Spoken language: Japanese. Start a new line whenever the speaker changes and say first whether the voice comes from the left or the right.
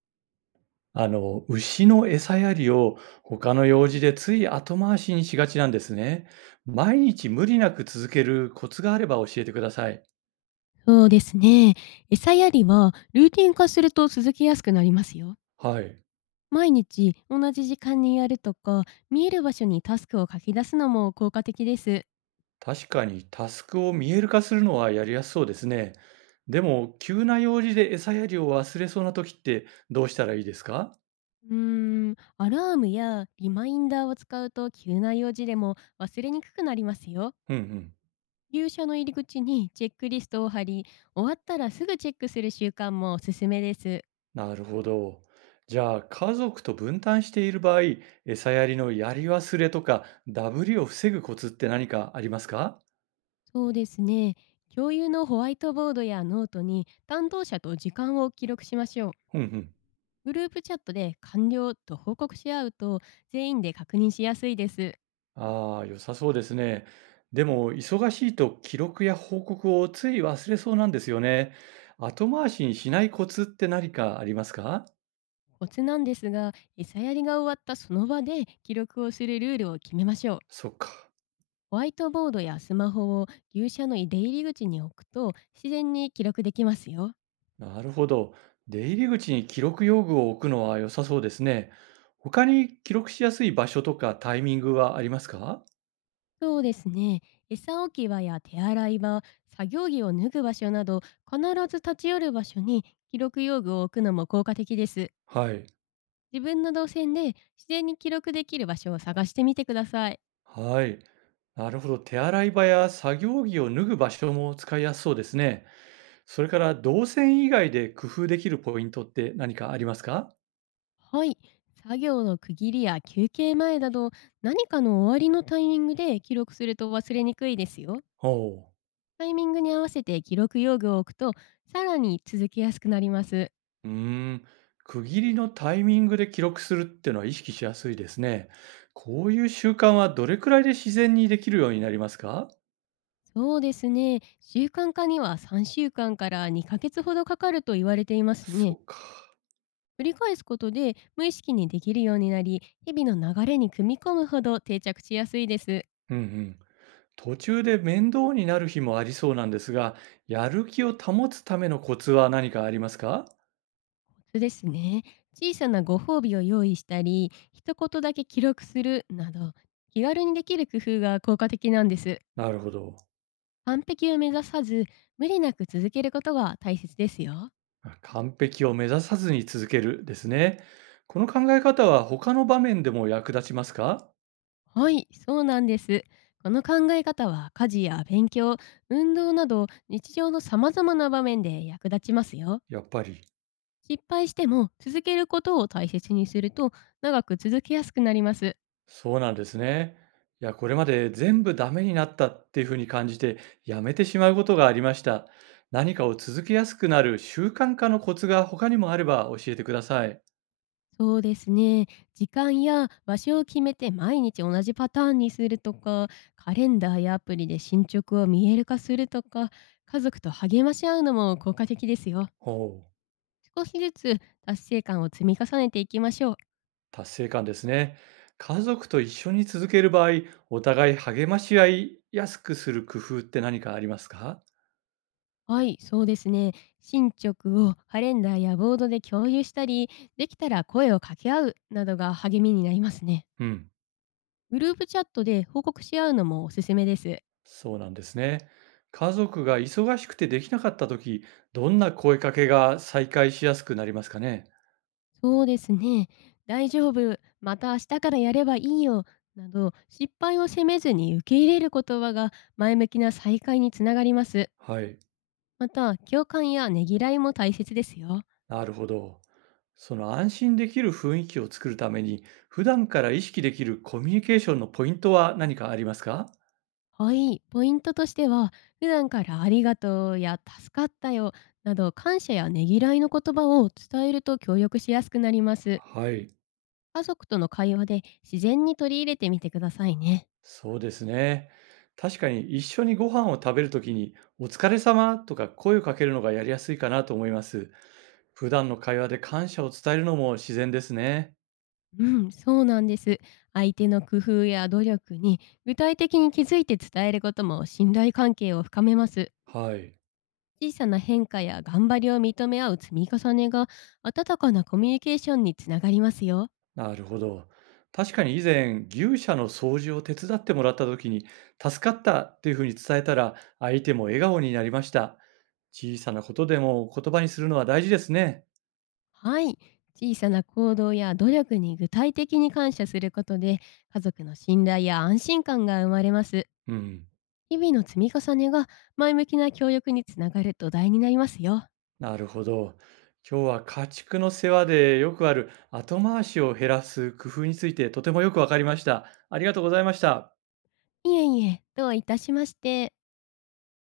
right: 牛の餌やりを他の用事でつい後回しにしがちなんですね。毎日無理なく続けるコツがあれば教えてください。
left: そうですね。餌やりはルーティン化すると続きやすくなりますよ。
right: はい。
left: 毎日同じ時間にやるとか、見える場所にタスクを書き出すのも効果的です。
right: 確かにタスクを見える化するのはやりやすそうですね。でも、急な用事で餌やりを忘れそうな時ってどうしたらいいですか？
left: うーアラームやリマインダーを使うと急な用事でも忘れにくくなりますよ。
right: うんうん。
left: 入社の入り口にチェックリストを貼り、終わったらすぐチェックする習慣もおすすめです。
right: なるほど。じゃあ、家族と分担している場合、餌やりのやり忘れとか、ダブりを防ぐコツって何かありますか？
left: そうですね。共有のホワイトボードやノートに担当者と時間を記録しましょう。
right: うんうん。
left: グループチャットで完了と報告し合うと、全員で確認しやすいです。
right: ああ、良さそうですね。でも、忙しいと記録や報告をつい忘れそうなんですよね。後回しにしないコツって何かありますか？
left: コツなんですが、餌やりが終わったその場で記録をするルールを決めましょう。
right: そっか。
left: ホワイトボードやスマホを牛舎の出入り口に置くと、自然に記録できますよ。
right: なるほど。出入り口に記録用具を置くのは良さそうですね。他に記録しやすい場所とかタイミングはありますか？
left: そうですね。餌置き場や手洗い場、作業着を脱ぐ場所など、必ず立ち寄る場所に記録用具を置くのも効果的です。
right: はい。
left: 自分の動線で自然に記録できる場所を探してみてください。
right: はい。なるほど。手洗い場や作業着を脱ぐ場所も使いやすそうですね。それから、動線以外で工夫できるポイントって何かありますか？
left: はい。作業の区切りや休憩前など、何かの終わりのタイミングで記録すると忘れにくいですよ。
right: ほ
left: タイミングに合わせて記録用具を置くと、さらに続けやすくなります。
right: う。うーん。区切りのタイミングで記録するってのは意識しやすいですね。こういう習慣はどれくらいで自然にできるようになりますか？
left: そうですね。習慣化には3週間かんから2ヶ月ほどかかると言われています
right: そ
left: ね。
right: うか。
left: 繰り返すことで無意識にできるようになり、日々の流れに組み込むほど定着しやすいです。
right: うんうん。途中で面倒になる日もありそうなんですが、やる気を保つためのコツは何かありますか？
left: そうですね。小さなご褒美を用意したり、一言だけ記録するなど、気軽にできる工夫が効果的なんです。
right: なるほど。
left: 完璧を目指さず、無理なく続けることが大切ですよ。
right: 完璧を目指さずに続けるですね。この考え方は他の場面でも役立ちますか？
left: はい、そうなんです。この考え方は家事や勉強、運動など、日常の様々な場面で役立ちますよ。
right: やっぱり。
left: 失敗しても続けることを大切にすると、長く続けやすくなります。
right: そうなんですね。いや、これまで全部ダメになったっていうふうに感じて、やめてしまうことがありました。何かを続けやすくなる習慣化のコツが他にもあれば教えてください。
left: そうですね。時間や場所を決めて毎日同じパターンにするとか、カレンダーやアプリで進捗を見える化するとか、家族と励まし合うのも効果的ですよ。
right: ほう。
left: 少しずつ達成感を積み重ねていきましょう。
right: 達成感ですね。家族と一緒に続ける場合、お互い励まし合いやすくする工夫って何かありますか？
left: はい、そうですね。進捗をカレンダーやボードで共有したり、できたら声を掛け合うなどが励みになりますね。
right: うん。
left: グループチャットで報告し合うのもおすすめです。
right: そうなんですね。家族が忙しくてできなかったとき、どんな声かけが再開しやすくなりますかね？
left: そうですね。大丈夫、また明日からやればいいよ、など失敗を責めずに受け入れる言葉が、前向きな再会につながります。
right: はい。
left: また、共感やねぎらいも大切ですよ。
right: なるほど。その安心できる雰囲気を作るために、普段から意識できるコミュニケーションのポイントは何かありますか？
left: はい、ポイントとしては、普段からありがとうや助かったよなど、感謝やねぎらいの言葉を伝えると協力しやすくなります。
right: はい。
left: 家族との会話で自然に取り入れてみてくださいね。
right: そうですね。確かに一緒にご飯を食べるときに、お疲れ様とか声をかけるのがやりやすいかなと思います。普段の会話で感謝を伝えるのも自然ですね。
left: うん、そうなんです。相手の工夫や努力に具体的に気づいて伝えることも、信頼関係を深めます。
right: はい。
left: 小さな変化や頑張りを認め合う積み重ねが、温かなコミュニケーションにつながりますよ。
right: なるほど。確かに以前、牛舎の掃除を手伝ってもらった時に、助かったっていうふうに伝えたら、相手も笑顔になりました。小さなことでも言葉にするのは大事ですね。
left: はい。小さな行動や努力に具体的に感謝することで、家族の信頼や安心感が生まれます。
right: うん。
left: 日々の積み重ねが、前向きな協力につながる土台になりますよ。
right: なるほど。今日は家畜の世話でよくある後回しを減らす工夫についてとてもよくわかりました。ありがとうございました。
left: いえいえ、どういたしまして。